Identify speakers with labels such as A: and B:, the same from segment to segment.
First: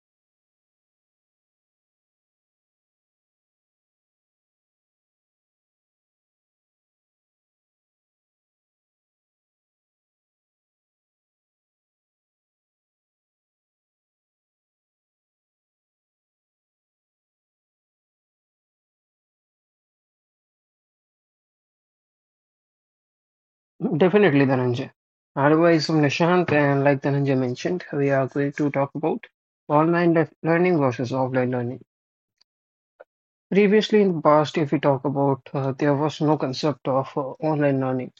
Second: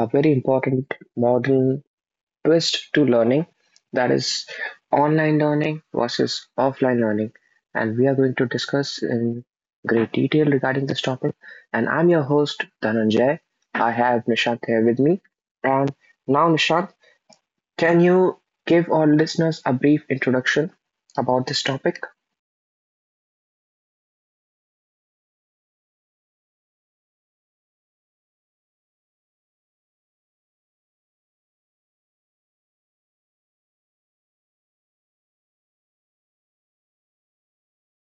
A: a very important modern twist to learning, that is online learning versus offline learning. And we are going to discuss in great detail regarding this topic. And I'm your host, Dhananjay. I have Nishant here with me. And now, Nishant, can you give our listeners a brief introduction about this topic?
B: Definitely, Dhananjay. Otherwise, from Nishant and like Dhananjay mentioned, we are going to talk about learning versus offline learning. Previously, in the past, if we talk about, there was no concept of online learning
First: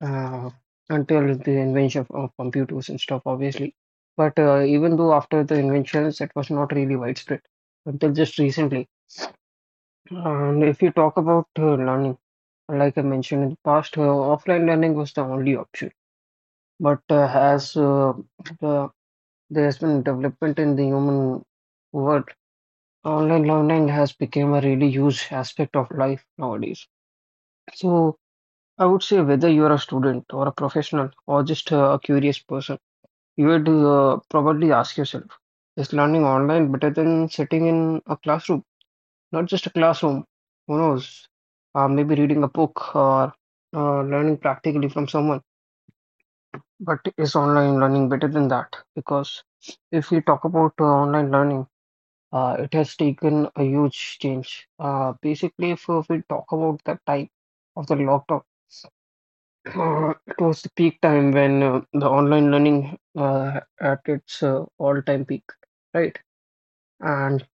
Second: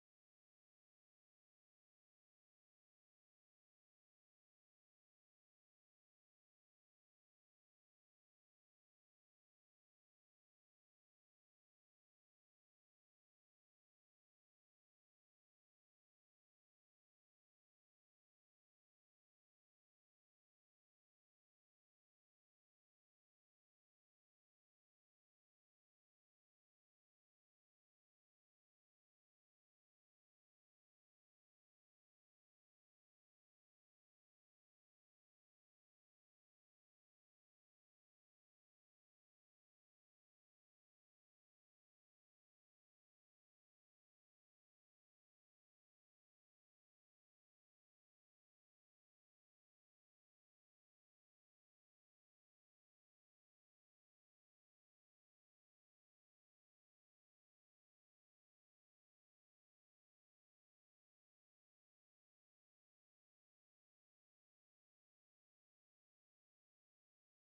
B: uh, until the invention of computers and stuff, obviously. But even though after the inventions, it was not really widespread until just recently. And if you talk about learning, like I mentioned in the past, offline learning was the only option. But as uh, there's been development in the human world, online learning has become a really huge aspect of life nowadays. So I would say whether you're a student or a professional or just a curious person, you would probably ask yourself, is learning online better than sitting in a classroom? Not just a classroom, who knows? Maybe reading a book or learning practically from someone. But is online learning better than that? Because if we talk about online learning, it has taken a huge change. Basically, if we talk about the time of the lockdown, it was the peak time when the online learning at its all-time peak, right? And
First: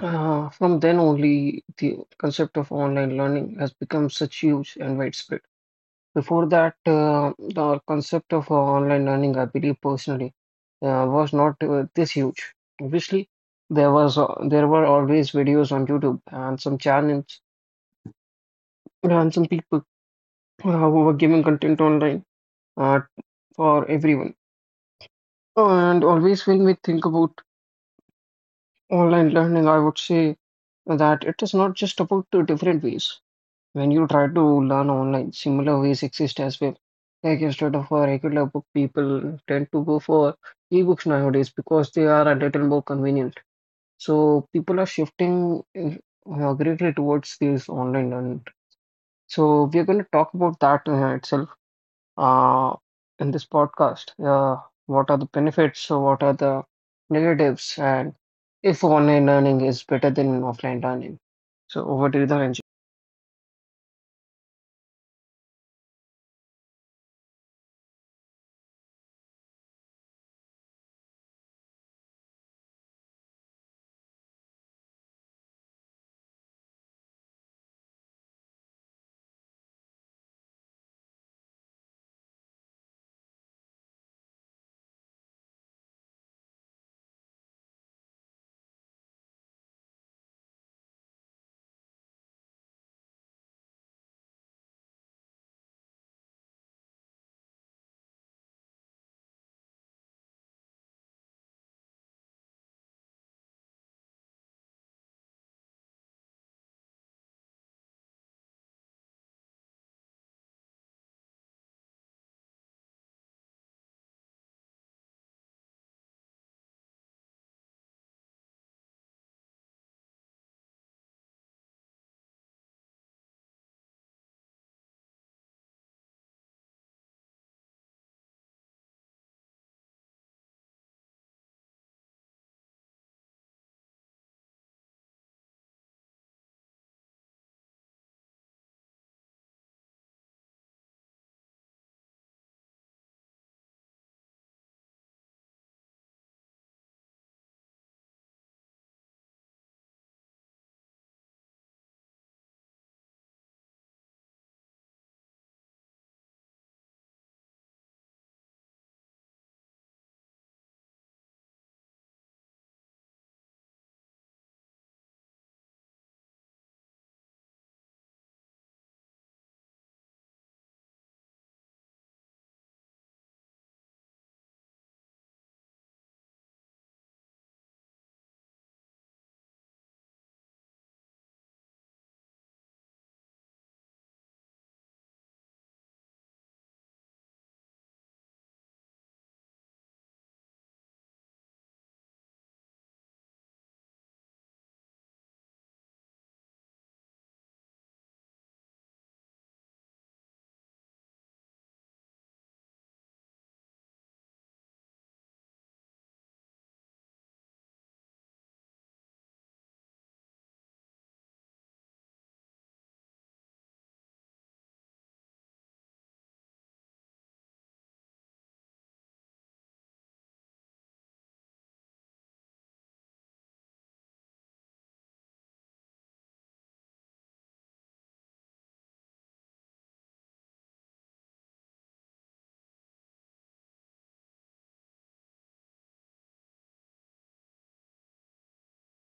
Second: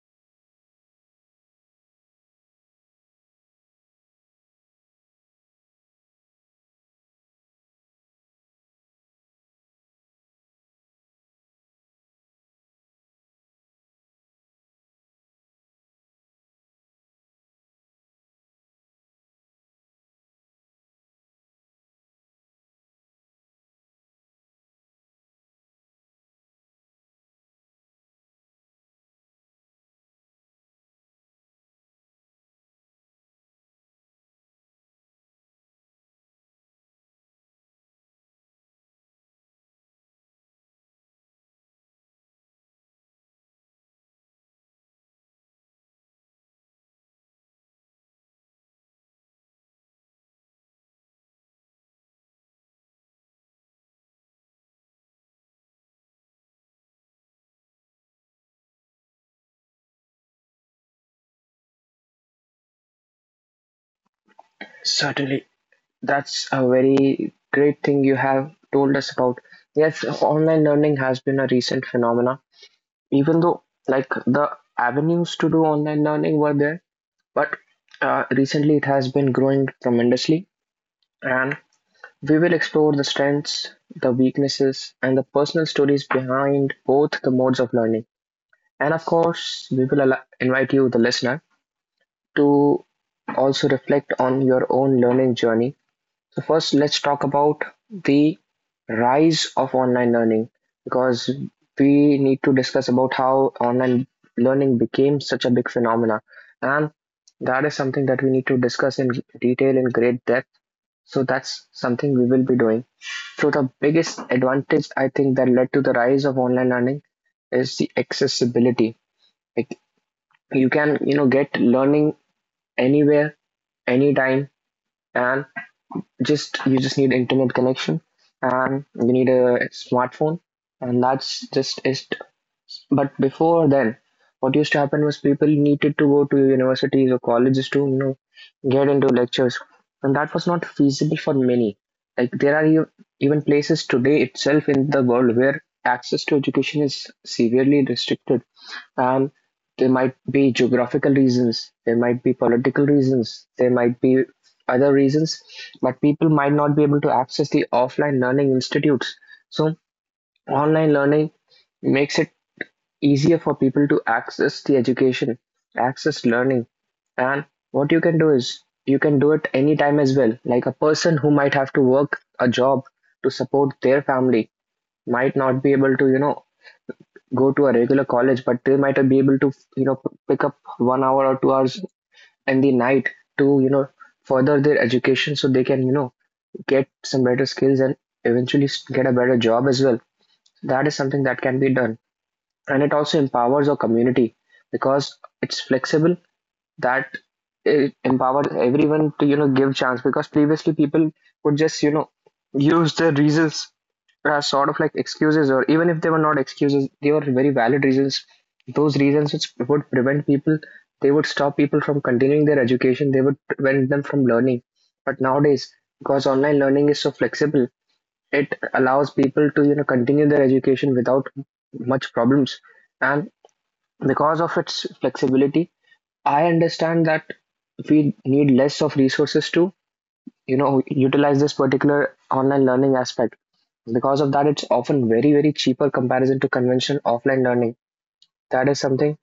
B: from then only, the concept of online learning has become such huge and widespread. Before that, the concept of online learning, I believe personally, was not this huge. Obviously, there were always videos on YouTube and some channels and some people who were giving content online uh, for everyone. And always when we think about online learning, I would say that it is not just about the different ways. When you try to learn online, similar ways exist as well. Like instead of a regular book, people tend to go for ebooks nowadays because they are a little more convenient. So people are shifting greatly towards these online learning. So we are going to talk about that itself uh, in this podcast. What are the benefits? So what are the negatives? And if online learning is better than offline learning? So over to you, Dhananjay.
A: Certainly. That's a very great thing you have told us about. Yes, online learning has been a recent phenomena, even though like the avenues to do online learning were there, but recently it has been growing tremendously. And we will explore the strengths, the weaknesses, and the personal stories behind both the modes of learning. And of course, we will invite you, the listener, to also reflect on your own learning journey. So first, let's talk about the rise of online learning, because we need to discuss about how online learning became such a big phenomena, and that is something that we need to discuss in detail in great depth. So that's something we will be doing. So the biggest advantage I think that led to the rise of online learning is the accessibility. Like you can, you know, get learning anywhere, anytime, and just you just need internet connection and you need a smartphone, and that's just it. But before then, what used to happen was people needed to go to universities or colleges to, you know, get into lectures, and that was not feasible for many. Like there are even places today itself in the world where access to education is severely restricted, and there might be geographical reasons, there might be political reasons, there might be other reasons, but people might not be able to access the offline learning institutes. So, online learning makes it easier for people to access the education, access learning. And what you can do is you can do it anytime as well. Like a person who might have to work a job to support their family might not be able to, you know, go to a regular college, but they might be able to, you know, pick up 1 hour or 2 hours in the night to, you know, further their education, so they can, you know, get some better skills and eventually get a better job as well. That is something that can be done. And it also empowers our community, because it's flexible, that it empowered everyone to, you know, give chance, because previously people would just, you know, use their reasons as sort of like excuses, or even if they were not excuses, they were very valid reasons, those reasons which would prevent people, they would stop people from continuing their education, they would prevent them from learning. But nowadays, because online learning is so flexible, it allows people to, you know, continue their education without much problems. And because of its flexibility, I understand that we need less of resources to, you know, utilize this particular online learning aspect. Because of that, it's often very, very cheaper comparison to conventional offline learning. That is something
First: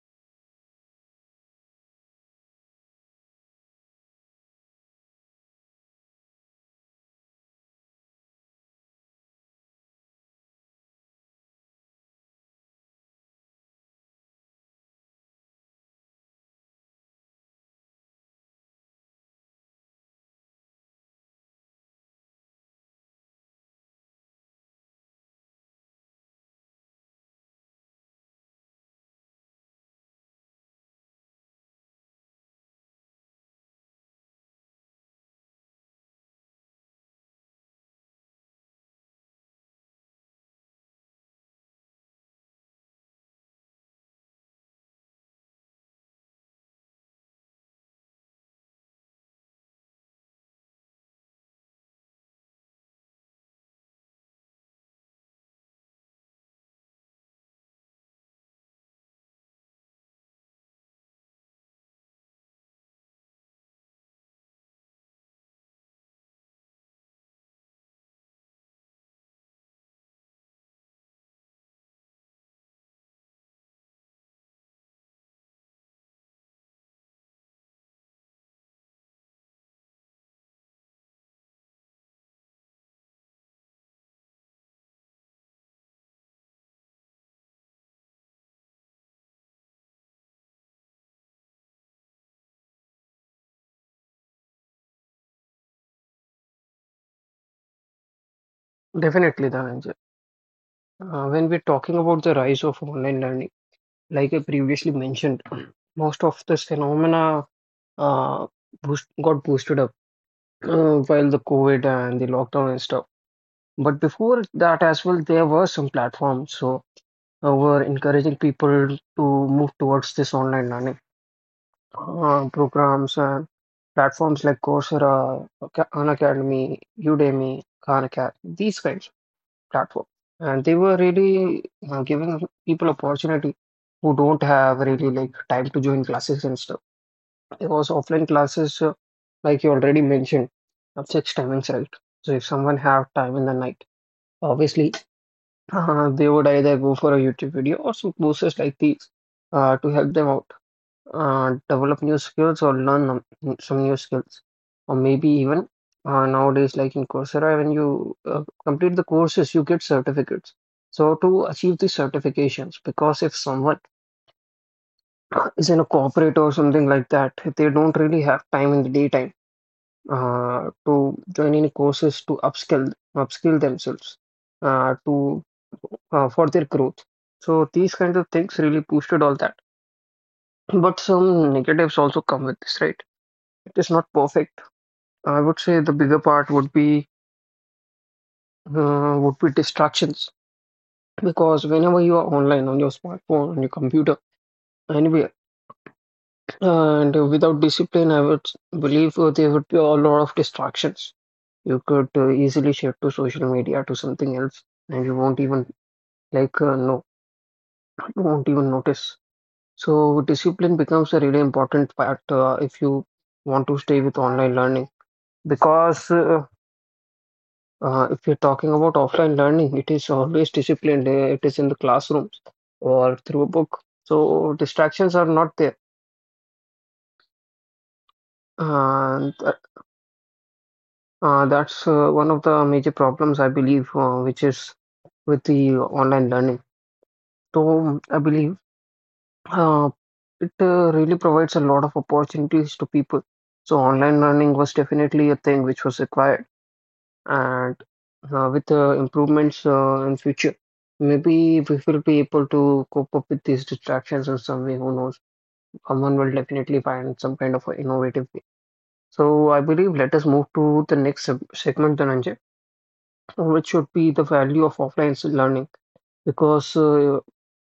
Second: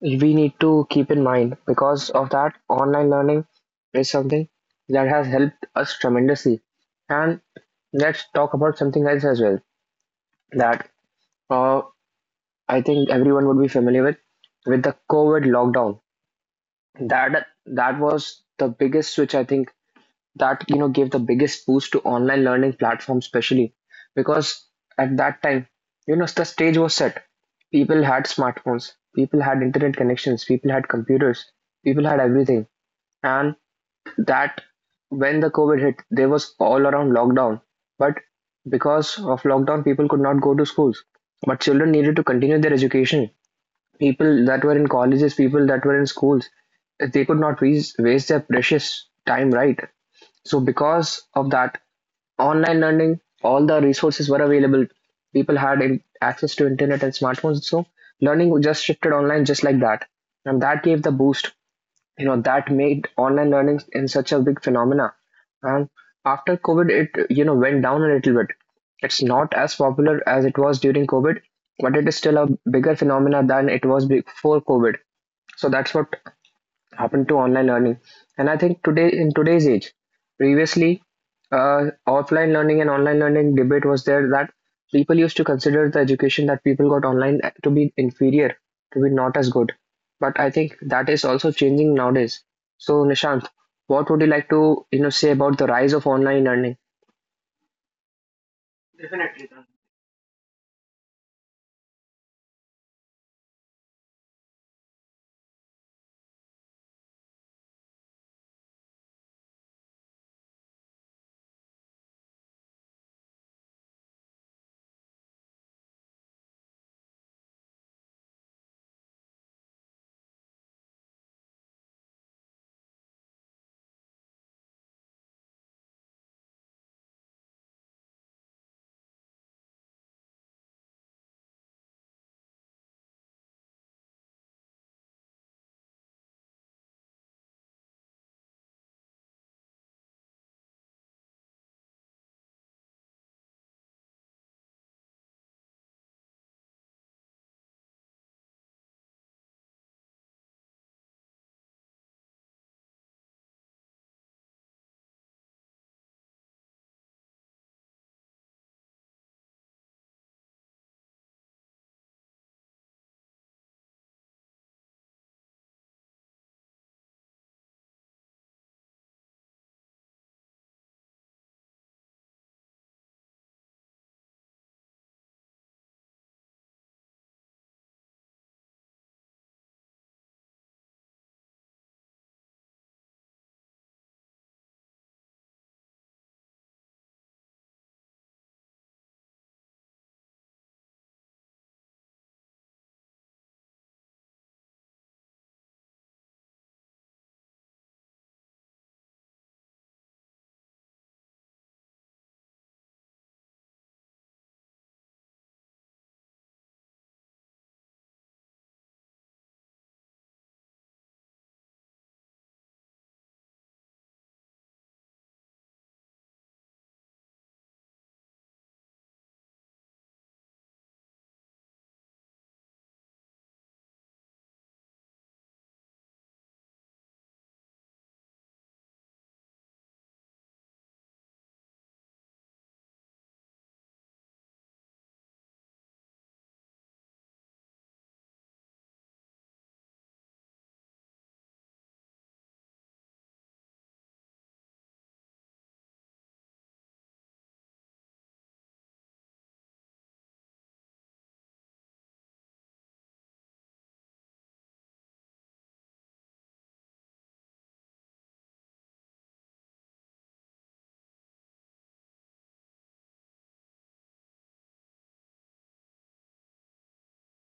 A: we need to keep in mind. Because of that, online learning is something that has helped us tremendously. And let's talk about something else as well, that uh, I think everyone would be familiar with the COVID lockdown. That was the biggest switch I think that, you know, gave the biggest boost to online learning platforms, especially because at that time, you know, the stage was set. People had smartphones, people had internet connections, people had computers, people had everything. And that, when the COVID hit, there was all around lockdown. But because of lockdown, people could not go to schools, but children needed to continue their education. People that were in colleges, people that were in schools, they could not waste their precious time, right? So because of that, online learning, all the resources were available. People had access to internet and smartphones, so learning just shifted online just like that, and that gave the boost. You know, that made online learning in such a big phenomena. And after COVID, it, you know, went down a little bit. It's not as popular as it was during COVID, but it is still a bigger phenomena than it was before COVID. So that's what happened to online learning. And I think today, in today's age, previously, uh, offline learning and online learning debate was there, that people used to consider the education that people got online to be inferior, to be not as good. But I think that is also changing nowadays. So Nishant, what would you like to, you know, say about the rise of online learning?
B: Definitely, Dhananjay. When we're talking about the rise of online learning, like I previously mentioned, most of this phenomena uh, got boosted up while the COVID and the lockdown and stuff. But before that as well, there were some platforms so were encouraging people to move towards this online learning programs and platforms like Coursera, Khan Academy, Udemy, Khan Academy, these kinds. Platform. And they were really giving people opportunity who don't have really like time to join classes and stuff. It was offline classes, like you already mentioned, of six timings, right? So if someone have time in the night, obviously they would either go for a YouTube video or some courses like these to help them out develop new skills or learn some new skills or maybe even nowadays like in coursera when you complete the courses you get certificates, so to achieve these certifications, because if someone is in a corporate or something like that, they don't really have time in the daytime to join any courses to upskill themselves to for their growth. So these kinds of things really boosted all that. But some negatives also come with this, right? It is not perfect. I would say the bigger part would be distractions, because whenever you are online on your smartphone, on your computer, anywhere, and without discipline, believe there would be a lot of distractions. You could easily shift to social media to something else, and you won't even like uh, no, you won't even notice. So discipline becomes a really important part if you want to stay with online learning, because if you're talking about offline learning, it is always disciplined. It is in the classrooms or through a book. So distractions are not there. And that's one of the major problems, I believe, which is with the online learning. So I believe uh, it really provides a lot of opportunities to people. So online learning was definitely a thing which was required. And with improvements in future, maybe we will be able to cope up with these distractions in some way. Who knows? Someone will definitely find some kind of a innovative way. So I believe let us move to the next segment, Dhananjay, which should be the value of offline learning, because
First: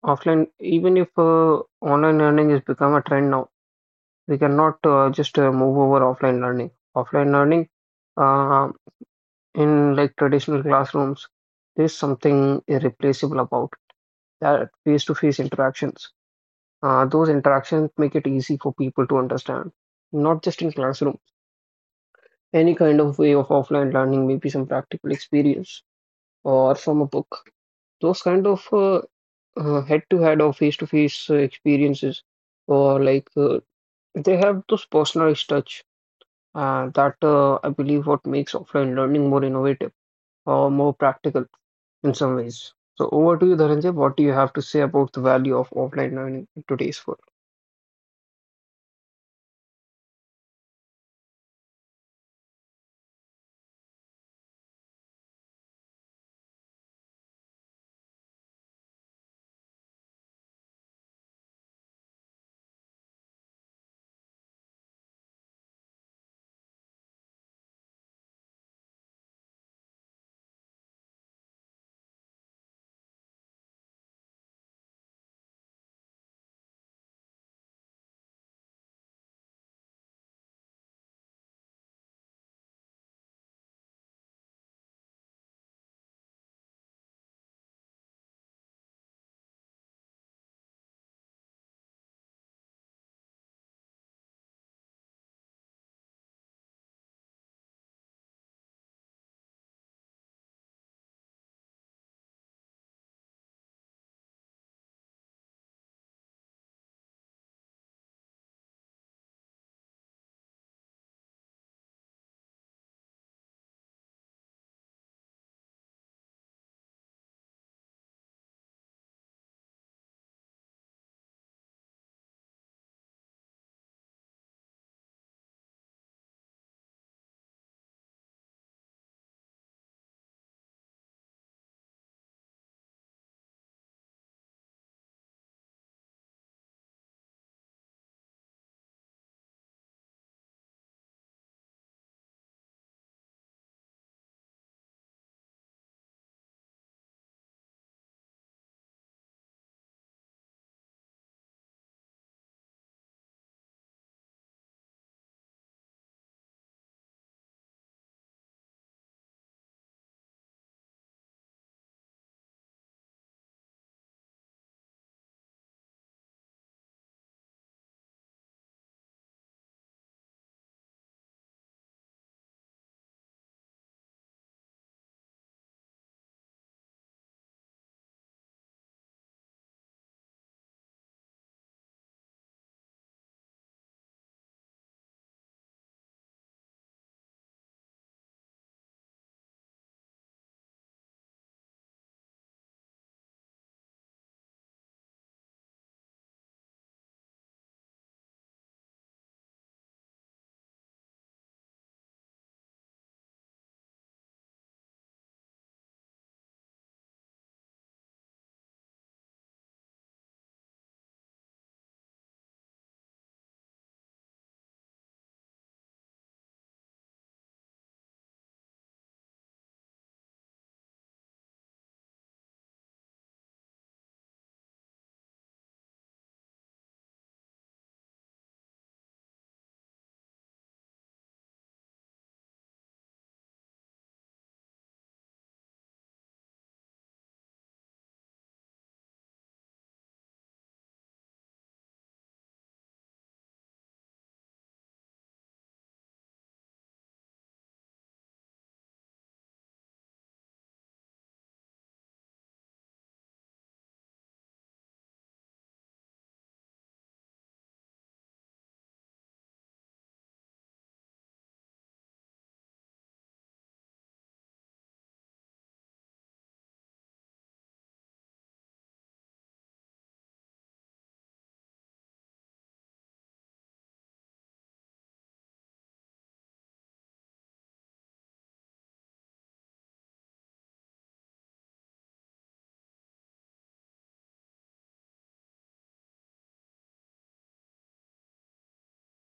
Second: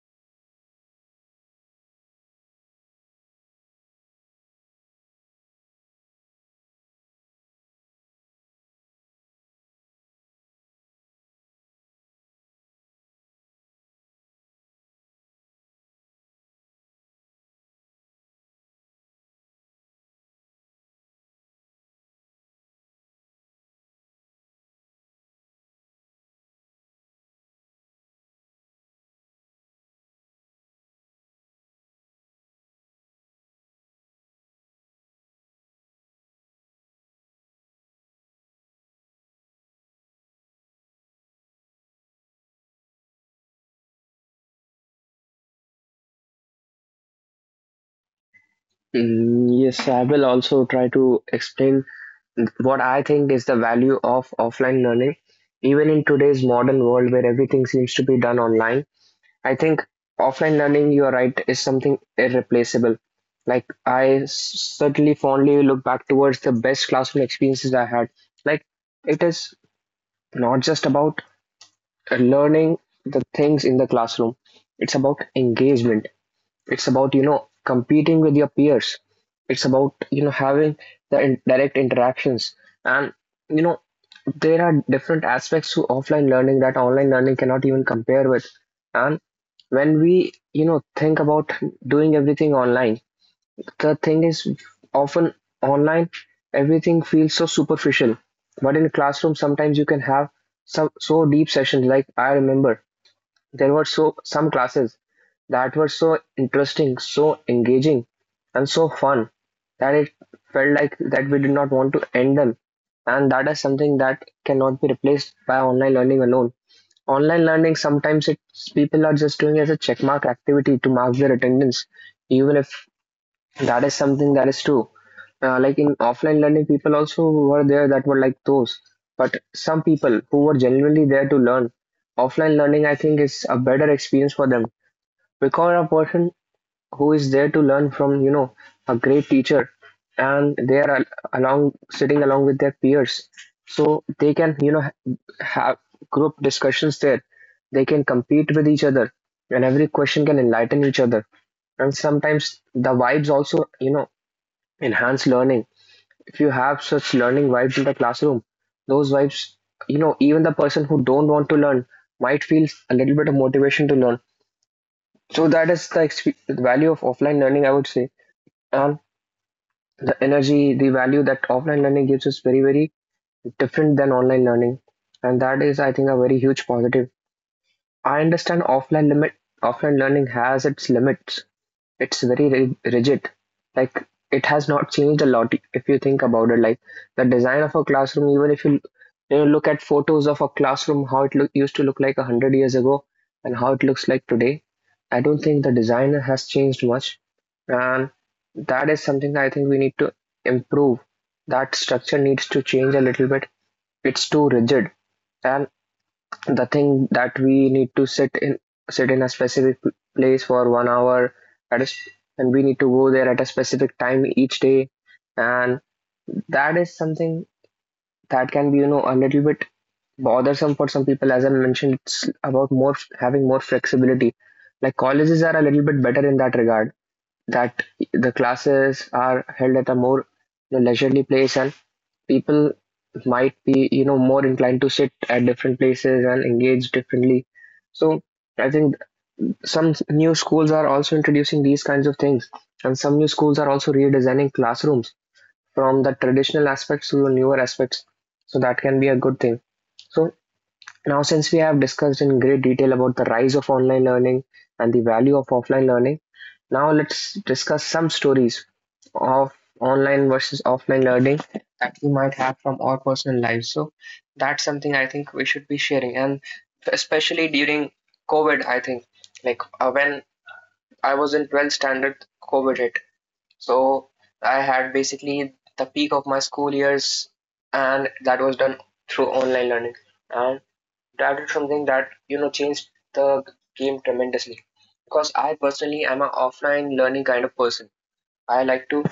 B: offline, even if online learning has become a trend now, we cannot just move over offline learning. Offline learning. Uh, in like traditional classrooms, there's something irreplaceable about that face-to-face interactions. Those interactions make it easy for people to understand, not just in classroom. Any kind of way of offline learning, maybe some practical experience or from a book. Those kind of head-to-head or face-to-face experiences, or like they have those personalized touch. That I believe what makes offline learning more innovative or more practical in some ways. So over to you, Dhananjay. What do you have to say about the value of offline learning in today's world?
A: Mm, yes, I will also try to explain what I think is the value of offline learning, even in today's modern world where everything seems to be done online. I think offline learning, you're right, is something irreplaceable. Like I certainly fondly look back towards the best classroom experiences I had. Like it is not just about learning the things in the classroom. It's about engagement. It's about, you know, competing with your peers. It's about, you know, having the in direct interactions. And, you know, there are different aspects to offline learning that online learning cannot even compare with. And when we, you know, think about doing everything online, the thing is often online everything feels so superficial. But in classroom, sometimes you can have some so deep sessions. Like I remember, there were some classes that were so interesting, so engaging, and so fun that it felt like that we did not want to end them. And that is something that cannot be replaced by online learning alone. Online learning sometimes it's people are just doing as a checkmark activity to mark their attendance, even if that is something that is true. Like in offline learning, people also were there that were like those. But some people who were genuinely there to learn, offline learning I think is a better experience for them, because a person who is there to learn from, you know, a great teacher, and they are along sitting along with their peers, so they can, you know, have group discussions there, they can compete with each other, and every question can enlighten each other. And sometimes the vibes also, you know, enhance learning. If you have such learning vibes in the classroom, those vibes, you know, even the person who don't want to learn might feel a little bit of motivation to learn. So that is the value of offline learning, I would say. And the energy, the value that offline learning gives is very, very different than online learning. And that is, I think, a very huge positive. I understand offline learning has its limits, it's very rigid, like it has not changed a lot. If you think about it, like the design of a classroom, even if you, you know, look at photos of a classroom, used to look like 100 years ago and how it looks like today, I don't think the design has changed much. And that is something I think we need to improve, that structure needs to change a little bit, it's too rigid. And the thing that we need to sit in a specific place for 1 hour at a, s- and we need to go there at a specific time each day, and that is something that can be, you know, a little bit bothersome for some people. As I mentioned, it's about more having more flexibility. Like colleges are a little bit better in that regard, that the classes are held at a more, you know, leisurely place, and people might be, you know, more inclined to sit at different places and engage differently. So I think some new schools are also introducing these kinds of things, and some new schools are also redesigning classrooms from the traditional aspects to the newer aspects, so that can be a good thing. So now since we have discussed in great detail about the rise of online learning and the value of offline learning, now let's discuss some stories of online versus offline learning that we might have from our personal lives. So that's something I think we should be sharing, and especially during COVID, I think, like when I was in 12th standard, COVID hit. So I had basically the peak of my school years, and that was done through online learning. And that is something that, you know, changed the game tremendously, because I personally am an offline learning kind of person. I like to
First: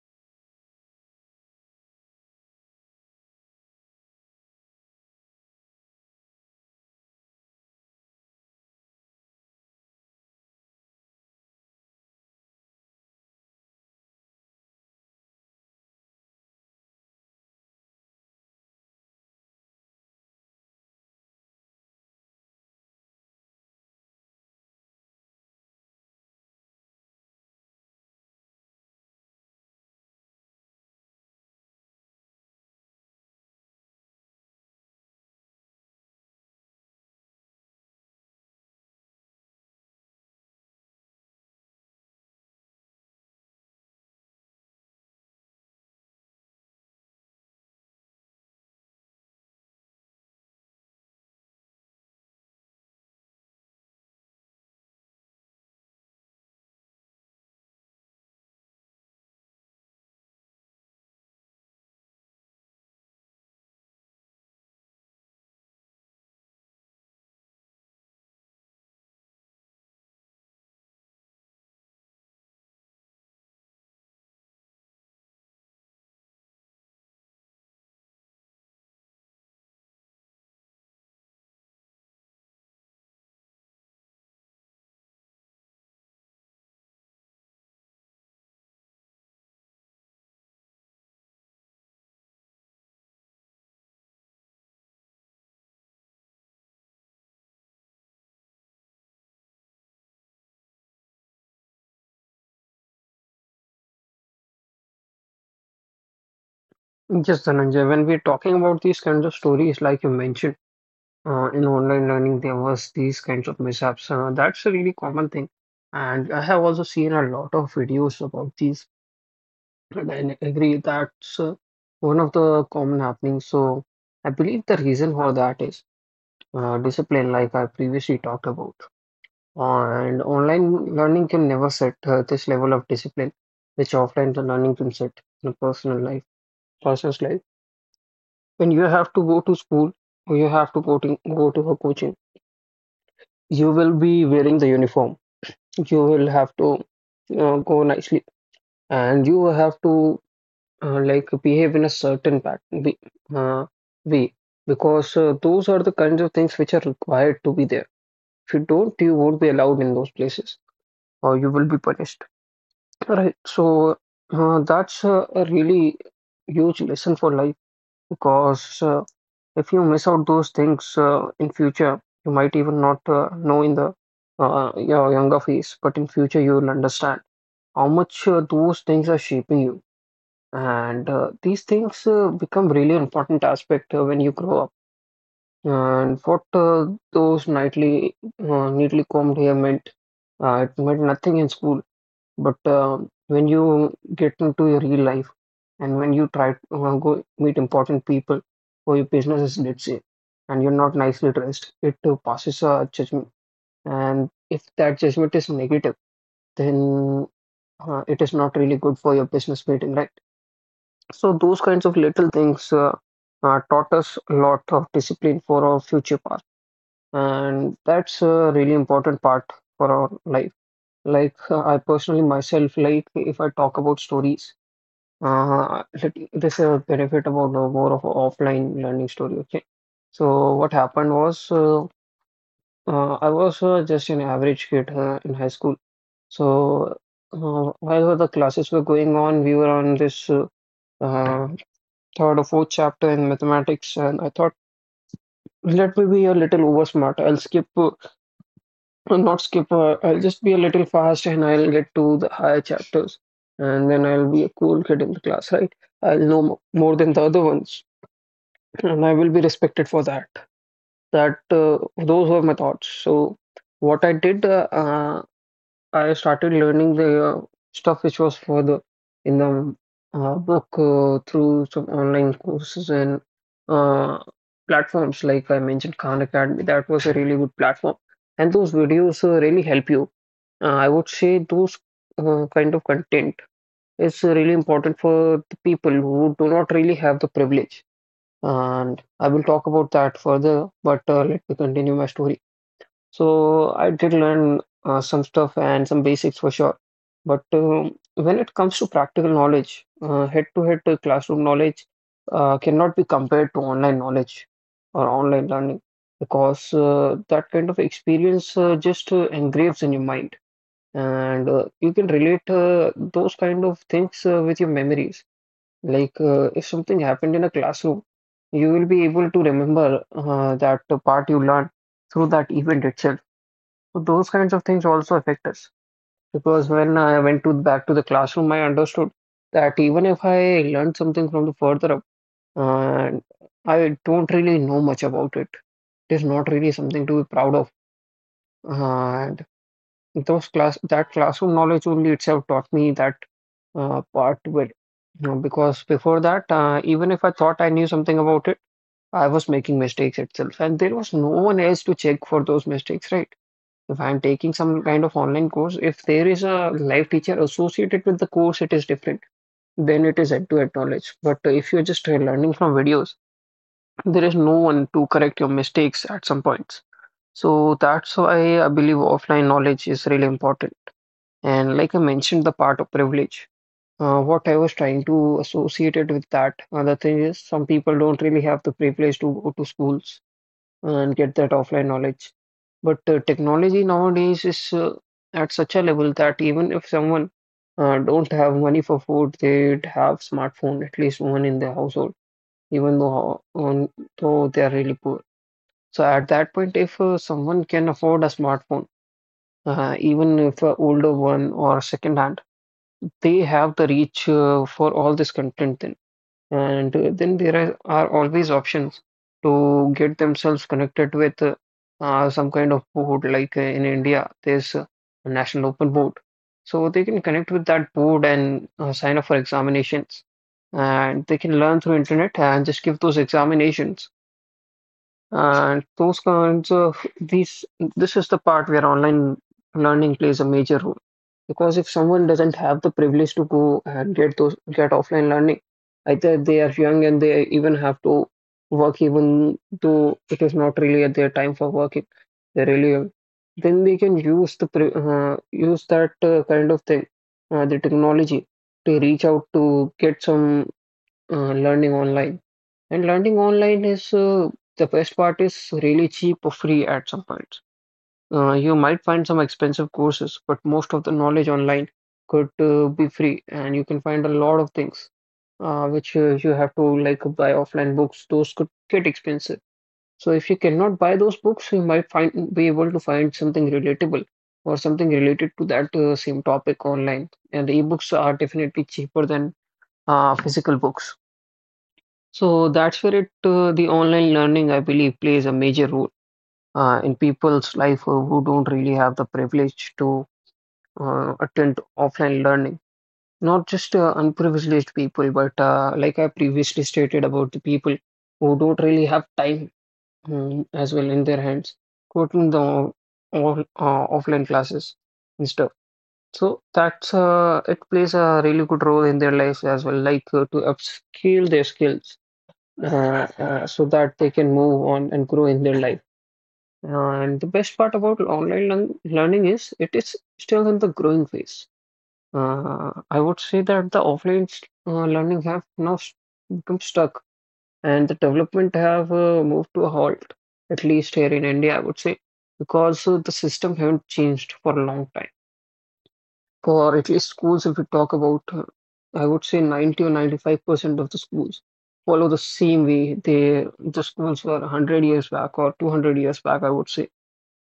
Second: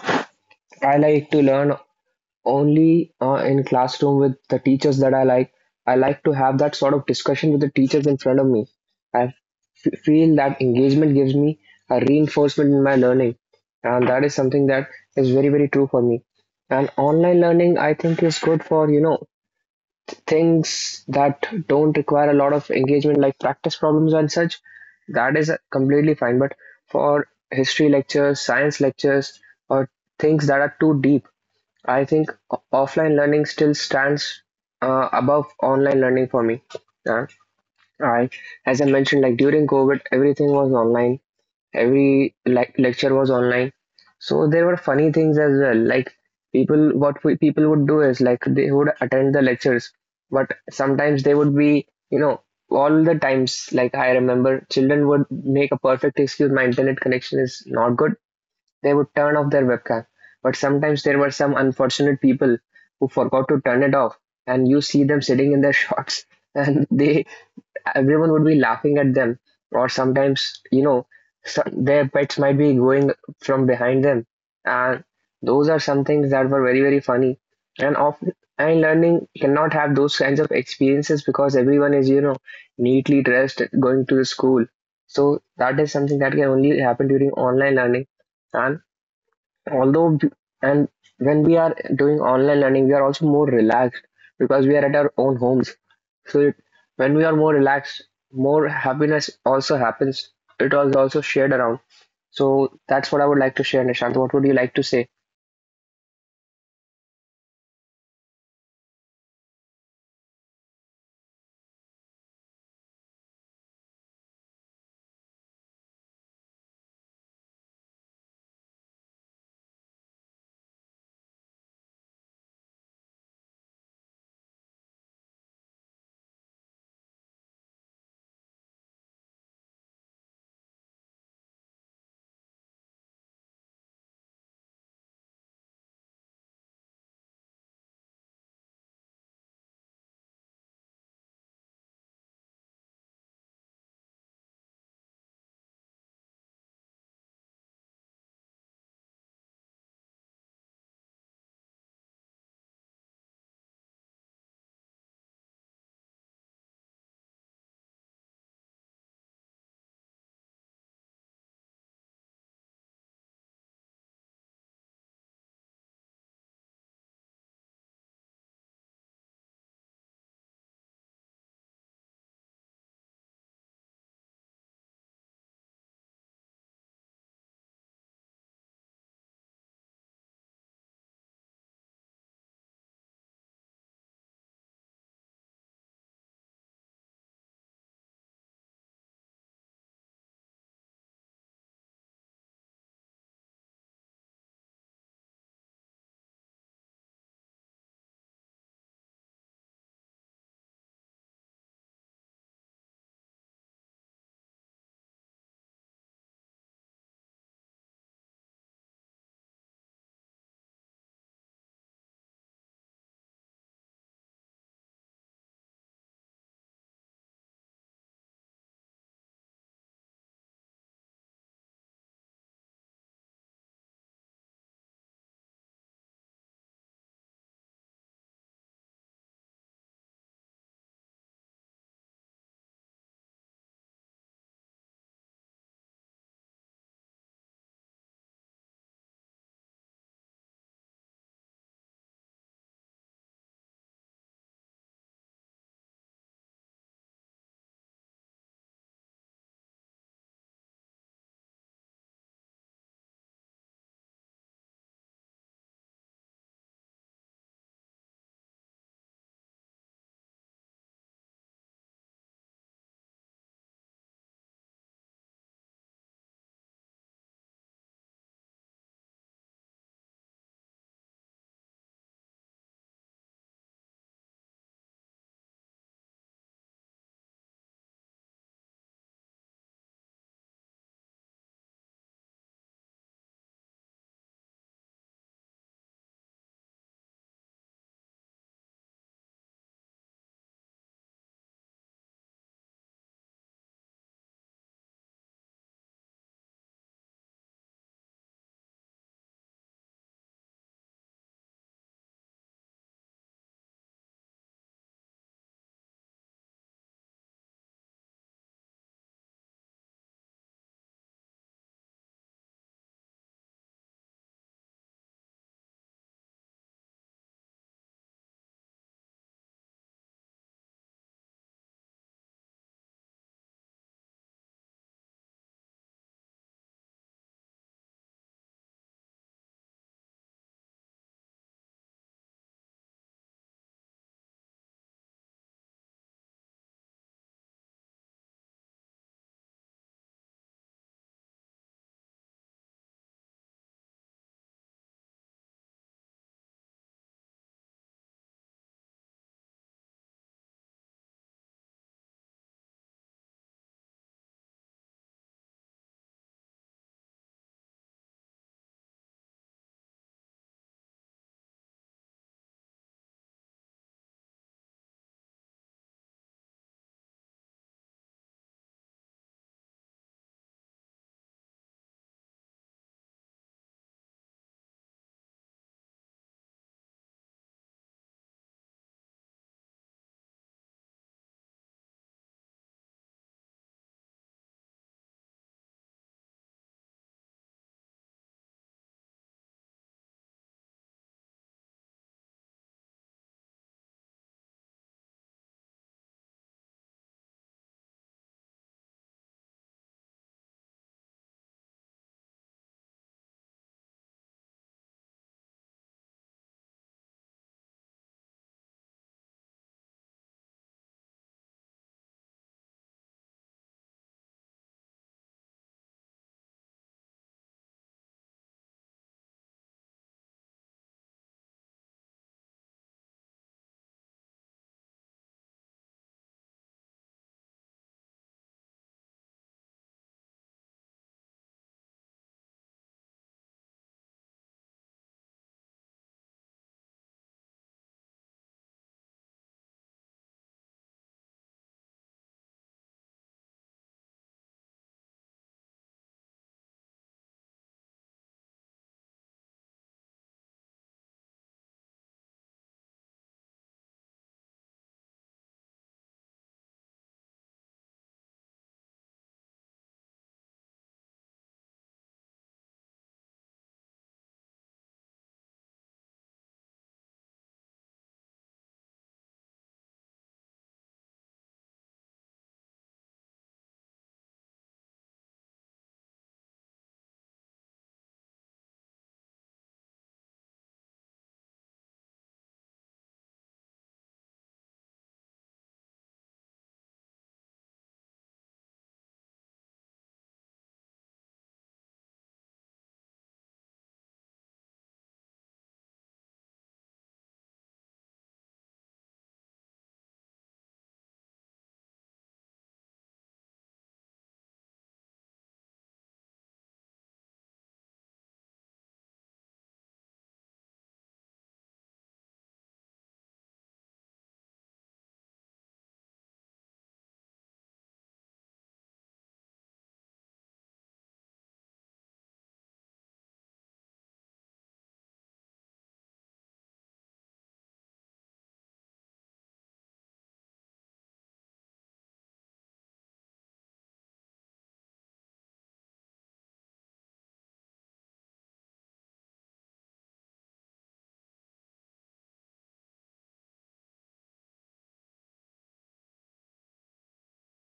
A: learn only in classroom with the teachers that I like. I like to have that sort of discussion with the teachers in front of me. I feel that engagement gives me a reinforcement in my learning, and that is something that is very very true for me. And online learning, I think, is good for things that don't require a lot of engagement, like practice problems and such. That is completely fine. But for history lectures, science lectures, or things that are too deep, I think offline learning still stands above online learning for me. Yeah. I, as I mentioned, like during COVID, everything was online, every like lecture was online, so there were funny things as well. Like people, people would do is like they would attend the lectures, but sometimes they would be, all the times, like I remember children would make a perfect excuse: my internet connection is not good. They would turn off their webcam, but sometimes there were some unfortunate people who forgot to turn it off and you see them sitting in their shorts and they, everyone would be laughing at them. Or sometimes, so their pets might be going from behind them, and those are some things that were very very funny. and off and learning cannot have those kinds of experiences because everyone is, neatly dressed going to the school. So that is something that can only happen during online learning. And although and when we are doing online learning, we are also more relaxed because we are at our own homes. so it, when we are more relaxed, more happiness also happens. It was also shared around. So that's what I would like to share. Nishant, what would you like to say?
B: Yes, Dhananjay, when we're talking about these kinds of stories, like you mentioned, in online learning, there was these kinds of mishaps. That's a really common thing. And I have also seen a lot of videos about these, and I agree that's one of the common happenings. So I believe the reason for that is discipline, like I previously talked about. And online learning can never set this level of discipline, which offline learning can set in a personal life, person's life. When you have to go to school or you have to go to a coaching, you will be wearing the uniform. You will have to go nicely, and you have to like behave in a certain pattern, uh, way, because those are the kinds of things which are required to be there. If you don't, you won't be allowed in those places, or you will be punished. Right. So that's a really huge lesson for life, because if you miss out those things in future, you might even not know in the your younger phase, but in future you will understand how much those things are shaping you. And these things become really important aspect when you grow up. And what those nightly, neatly combed hair meant, it meant nothing in school, but when you get into your real life and when you try to go meet important people for your businesses, let's say, and you're not nicely dressed, it passes a judgment. And if that judgment is negative, then it is not really good for your business meeting, right? So those kinds of little things taught us a lot of discipline for our future path, and that's a really important part for our life. Like I personally myself, like if I talk about stories, this a benefit about more of a offline learning story. Okay, so what happened was I was just an average kid in high school. So while the classes were going on, we were on this uh, third or fourth chapter in mathematics, and I thought, let me be a little over smart. I'll skip, not skip. I'll just be a little fast, and I'll get to the higher chapters, and then I'll be a cool kid in the class, right? I'll more than the other ones. And I will be respected for that. That those were my thoughts. So what I did, I started learning the stuff which was for the in the book through some online courses and uh, platforms like I mentioned Khan Academy. That was a really good platform, and those videos really help you. I would say those kind of content is really important for the people who do not really have the privilege, and I will talk about that further, but let me continue my story. So I did learn some stuff and some basics for sure, but when it comes to practical knowledge, head-to-head classroom knowledge cannot be compared to online knowledge or online learning, because that kind of experience just engraves in your mind. And you can relate those kind of things with your memories. Like, if something happened in a classroom, you will be able to remember that the part you learned through that event itself. So those kinds of things also affect us because when I went to back to the classroom, I understood that even if I learned something from the further up, uh, I don't really know much about it. It is not really something to be proud of. Uh, those class that classroom knowledge only itself taught me that part where because before that even if I thought I knew something about it, I was making mistakes itself and there was no one else to check for those mistakes, right? If I'm taking some kind of online course, if there is a live teacher associated with the course, it is different. Then it is head to head knowledge, but if you're just learning from videos, there is no one to correct your mistakes at some points. So that's why I believe offline knowledge is really important. And like I mentioned, the part of privilege, what I was trying to associate it with that. The thing is, some people don't really have the privilege to go to schools and get that offline knowledge. But technology nowadays is at such a level that even if someone don't have money for food, they'd have smartphone, at least one in their household, even though though they are really poor. So at that point, if someone can afford a smartphone, even if an older one or second hand, they have the reach for all this content then. And then there are always options to get themselves connected with some kind of board, like in India there's a national open board. So they can connect with that board and sign up for examinations, and they can learn through internet and just give those examinations. And those kinds of these, this is the part where online learning plays a major role. Because if someone doesn't have the privilege to go and get those get offline learning, either they are young and they even have to work, even though it is not really at their time for working, they're really young. Then they can use use that kind of thing, the technology, to reach out to get some learning online. And learning online is, the best part is, really cheap or free at some points. You might find some expensive courses, but most of the knowledge online could be free, and you can find a lot of things which you have to like buy offline books. Those could get expensive. So if you cannot buy those books, you might find be able to find something relatable or something related to that same topic online. And the ebooks are definitely cheaper than physical books. So that's where it the online learning, I believe, plays a major role in people's life who don't really have the privilege to attend offline learning. Not just unprivileged people, but like I previously stated, about the people who don't really have time as well in their hands to attend all, offline classes and stuff. So that's it plays a really good role in their lives as well, like to upscale their skills so that they can move on and grow in their life. And the best part about learning is it is still in the growing phase. I would say that the offline learning have now become stuck and the development have moved to a halt, at least here in India, I would say, because the system haven't changed for a long time, for at least schools, if we talk about, I would say 90 or 95% of the schools follow the same way the schools were 100 years back or 200 years back, I would say.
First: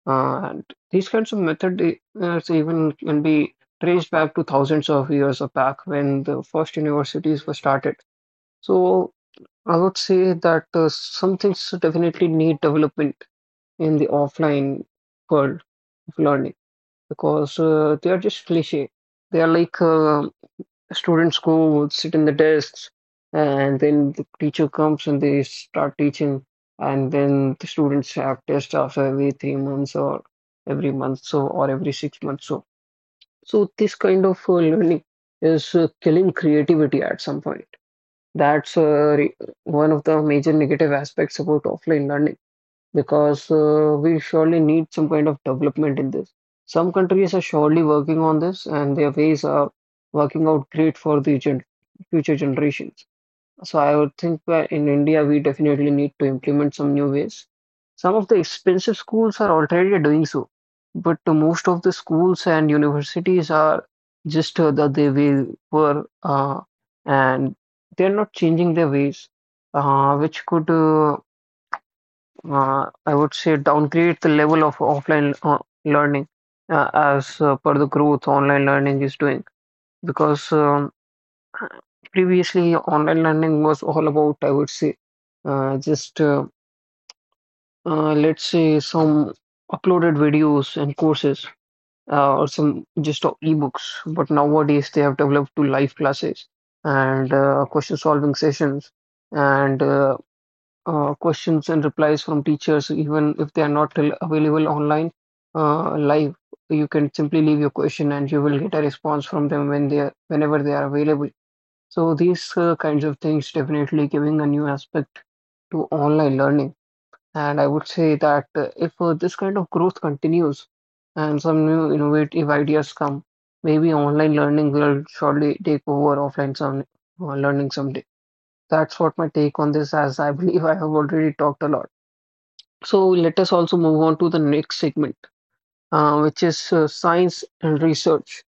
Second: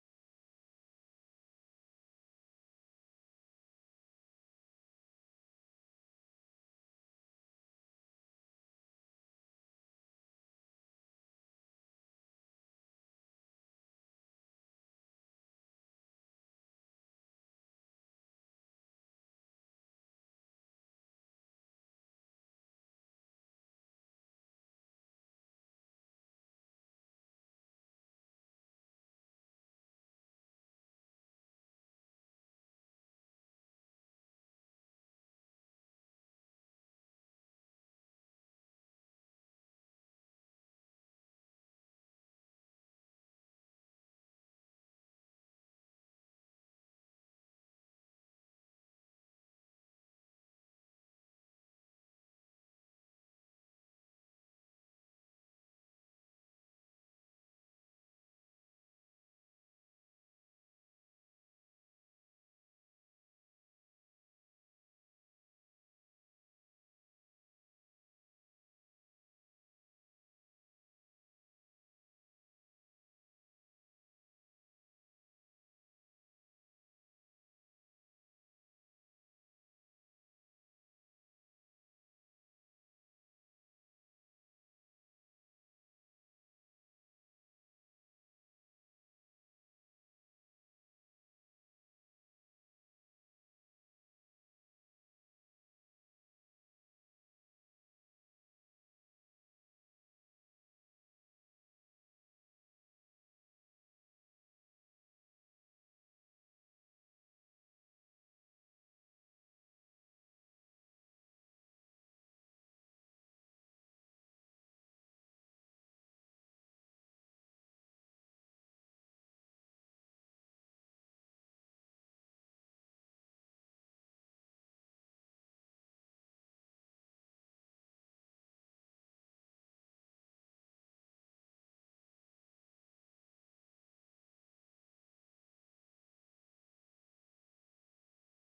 B: And these kinds of method so even can be traced back to thousands of years of back when the first universities were started. So I would say that some things definitely need development in the offline world of learning, because they are just cliche. They are like, students go sit in the desks and then the teacher comes and they start teaching, and then the students have tests after every 3 months or every month so or every 6 months so. So this kind of learning is killing creativity at some point. That's one of the major negative aspects about offline learning, because we surely need some kind of development in this. Some countries are surely working on this, and their ways are working out great for the gen future generations. So I would think that in India we definitely need to implement some new ways. Some of the expensive schools are already doing so, but the most of the schools and universities are just that they way were, and they're not changing their ways, which could I would say downgrade the level of offline learning as per the growth online learning is doing. Because previously online learning was all about, I would say, just let's say, some uploaded videos and courses or some just ebooks, but nowadays they have developed to live classes and question solving sessions and questions and replies from teachers, even if they are not available online live. You can simply leave your question and you will get a response from them when they are, whenever they are available. So these kinds of things definitely giving a new aspect to online learning. And I would say that if this kind of growth continues and some new innovative ideas come, maybe online learning will surely take over offline some learning someday. That's what my take on this, as I believe I have already talked a lot. So let us also move on to the next segment, which is science and research.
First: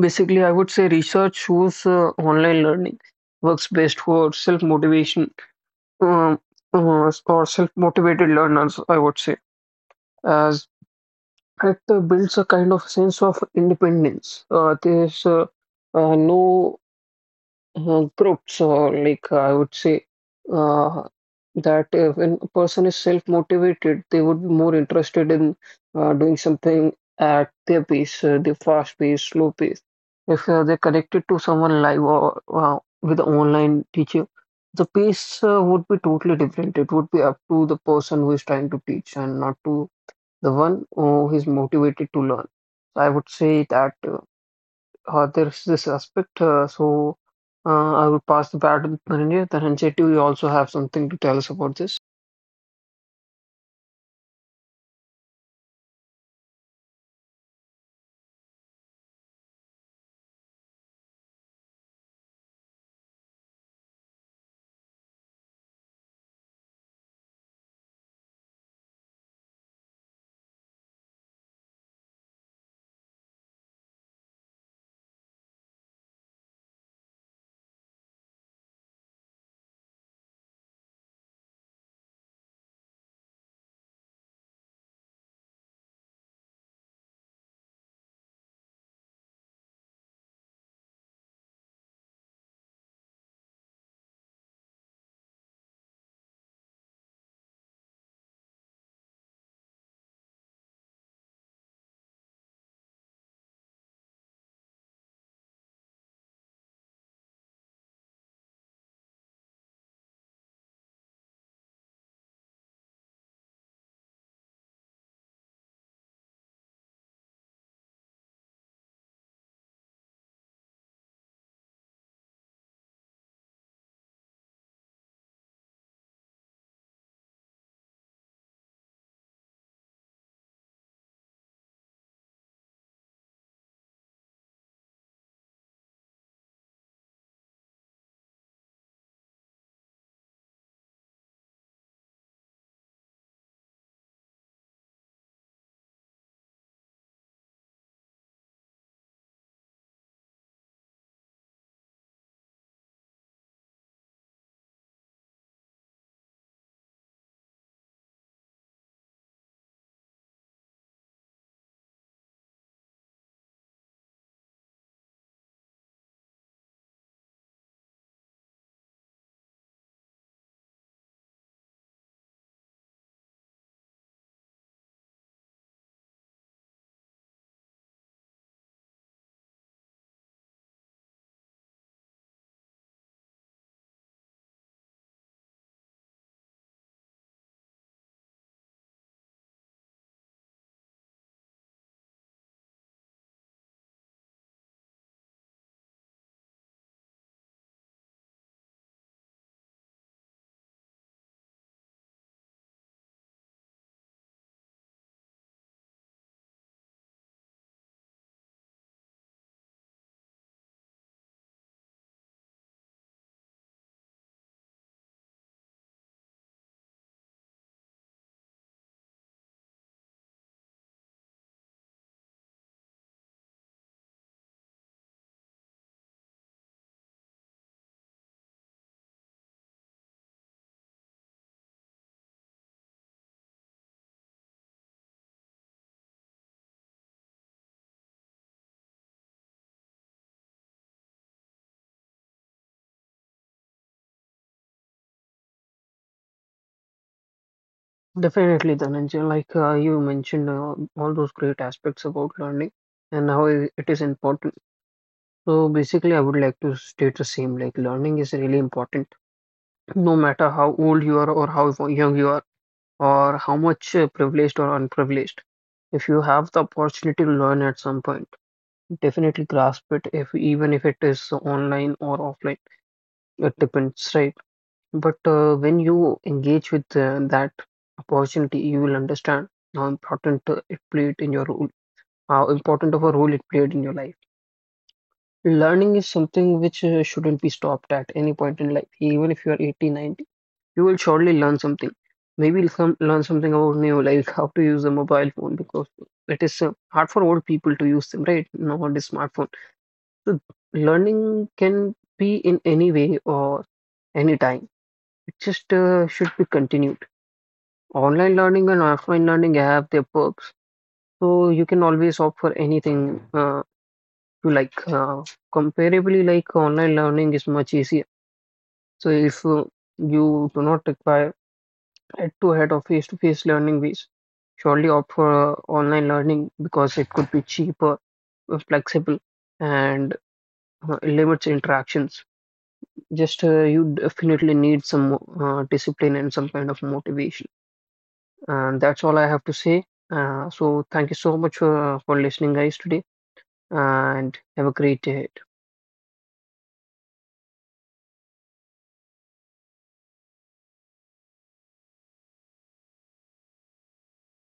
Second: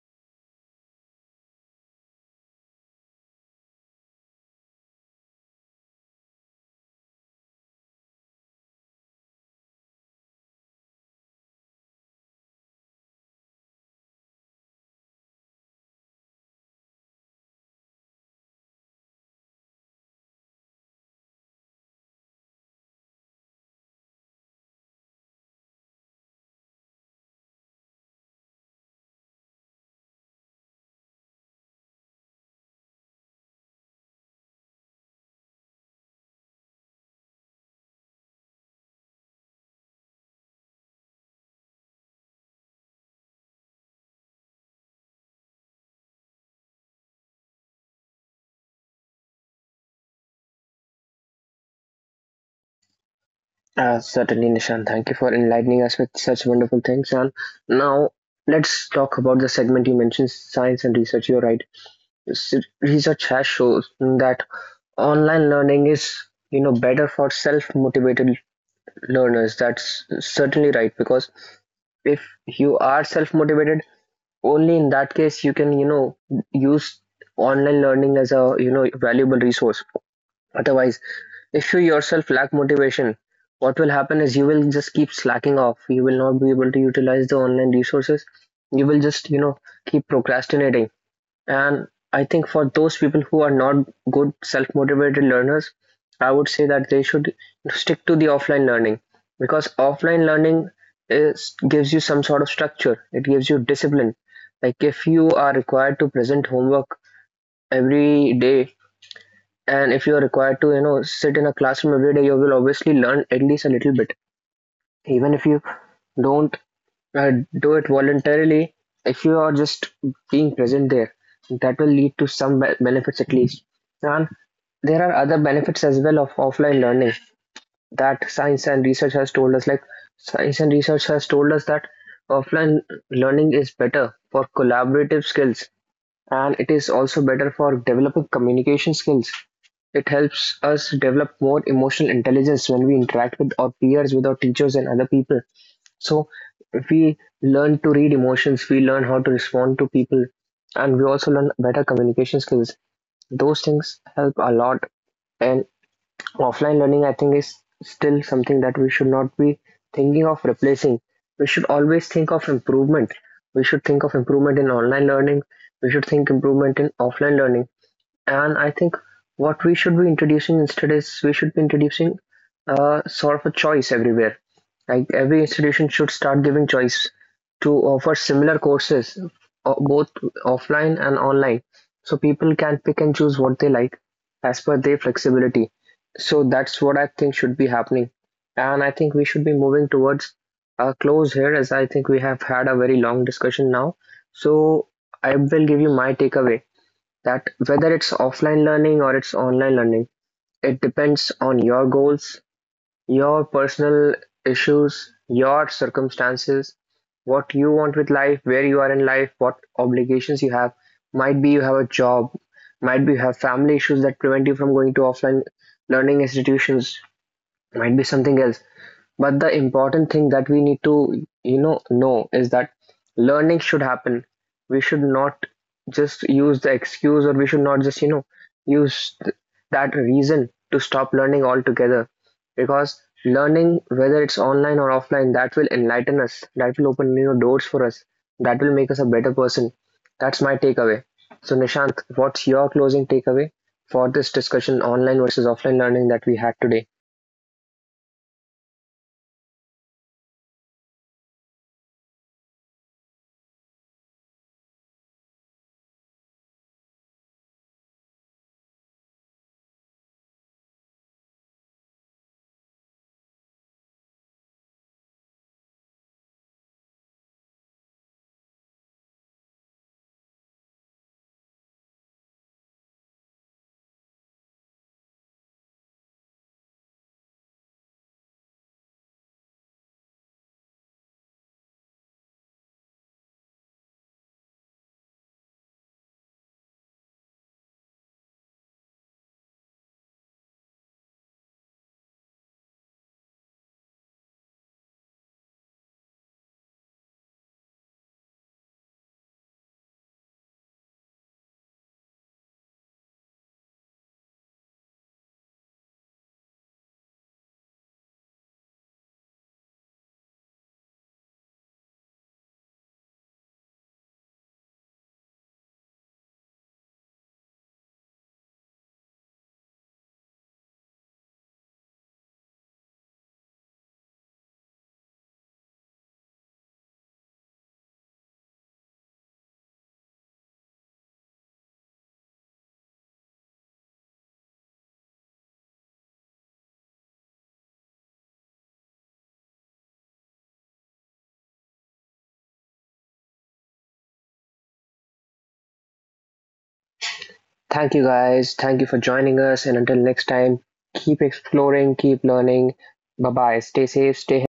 B: Basically, I would say research shows online learning works best for self motivation, um, or self motivated learners, I would say, as it builds a kind of sense of independence. There's no groups, or like I would say uh, that when a person is self-motivated, they would be more interested in doing something at their pace, their fast pace, slow pace. If they're connected to someone live or with an online teacher, the pace would be totally different. It would be up to the person who is trying to teach and not to the one who is motivated to learn. So I would say that. There's this aspect. So I will pass the bat with Dhananjay. Dhananjay, do you also have something to tell us about this?
A: Certainly, Nishant, thank you for enlightening us with such wonderful things. And now let's talk about the segment you mentioned, science and research. You're right, S- research has shown that online learning is, you know, better for self motivated. No, no, that's certainly right. Because if you are self-motivated, only in that case you can, you know, use online learning as a, you know, valuable resource. Otherwise, if you yourself lack motivation, what will happen is you will just keep slacking off. You will not be able to utilize the online resources. You will just, you know, keep procrastinating. And I think for those people who are not good self-motivated learners, I would say that they should stick to the offline learning, because offline learning is gives you some sort of structure. It gives you discipline. Like if you are required to present homework every day, and if you are required to, you know, sit in a classroom every day, you will obviously learn at least a little bit. Even if you don't uh, do it voluntarily, if you are just being present there, that will lead to some benefits at least. And there are other benefits as well of offline learning that science and research has told us. Like science and research has told us that offline learning is better for collaborative skills, and it is also better for developing communication skills. It helps us develop more emotional intelligence when we interact with our peers, with our teachers and other people. So we learn to read emotions, we learn how to respond to people, and we also learn better communication skills. Those things help a lot. And offline learning, I think, is still something that we should not be thinking of replacing. We should always think of improvement. We should think of improvement in online learning. We should think improvement in offline learning. And I think what we should be introducing instead is we should be introducing sort of a choice everywhere. Like every institution should start giving choice to offer similar courses, both offline and online. So people can pick and choose what they like as per their flexibility. So that's what I think should be happening. And I think we should be moving towards a close here, as I think we have had a very long discussion now. So I will give you my takeaway that whether it's offline learning or it's online learning, it depends on your goals, your personal issues, your circumstances, what you want with life, where you are in life, what obligations you have. Might be you have a job, might be you have family issues that prevent you from going to offline learning institutions, might be something else. But the important thing that we need to, you know is that learning should happen. We should not just use the excuse, or we should not just, you know, use that reason to stop learning altogether. Because learning, whether it's online or offline, that will enlighten us, that will open new doors for us, that will make us a better person. That's my takeaway. So, Nishant, what's your closing takeaway for this discussion, online versus offline learning, that we had today?
B: Definitely, Dhananjay. Like you mentioned, all those great aspects about learning and how it is important. So basically, I would like to state the same. Like, learning is really important, no matter how old you are or how young you are or how much privileged or unprivileged. If you have the opportunity to learn at some point, definitely grasp it. If even if it is online or offline, it depends, right? But when you engage with that opportunity, you will understand how important it played in your role, how important of a role it played in your life. Learning is something which shouldn't be stopped at any point in life. Even if you are 80, 90, you will surely learn something. Maybe you'll learn something about new, like how to use a mobile phone, because it is hard for old people to use them, right? Nowadays, smartphone. So learning can be in any way or any time. It just should be continued. Online learning and offline learning have their perks, so you can always opt for anything you like. Comparably, like online learning is much easier. So if you do not require head-to-head or face-to-face learning ways, surely opt for online learning because it could be cheaper, flexible, and limits interactions. Just you definitely need some discipline and some kind of motivation. And that's all I have to say. So thank you so much for listening, guys, today, and have a great day.
A: Thank you guys. Thank you for joining us. And until next time, keep exploring, keep learning. Bye bye. Stay safe, stay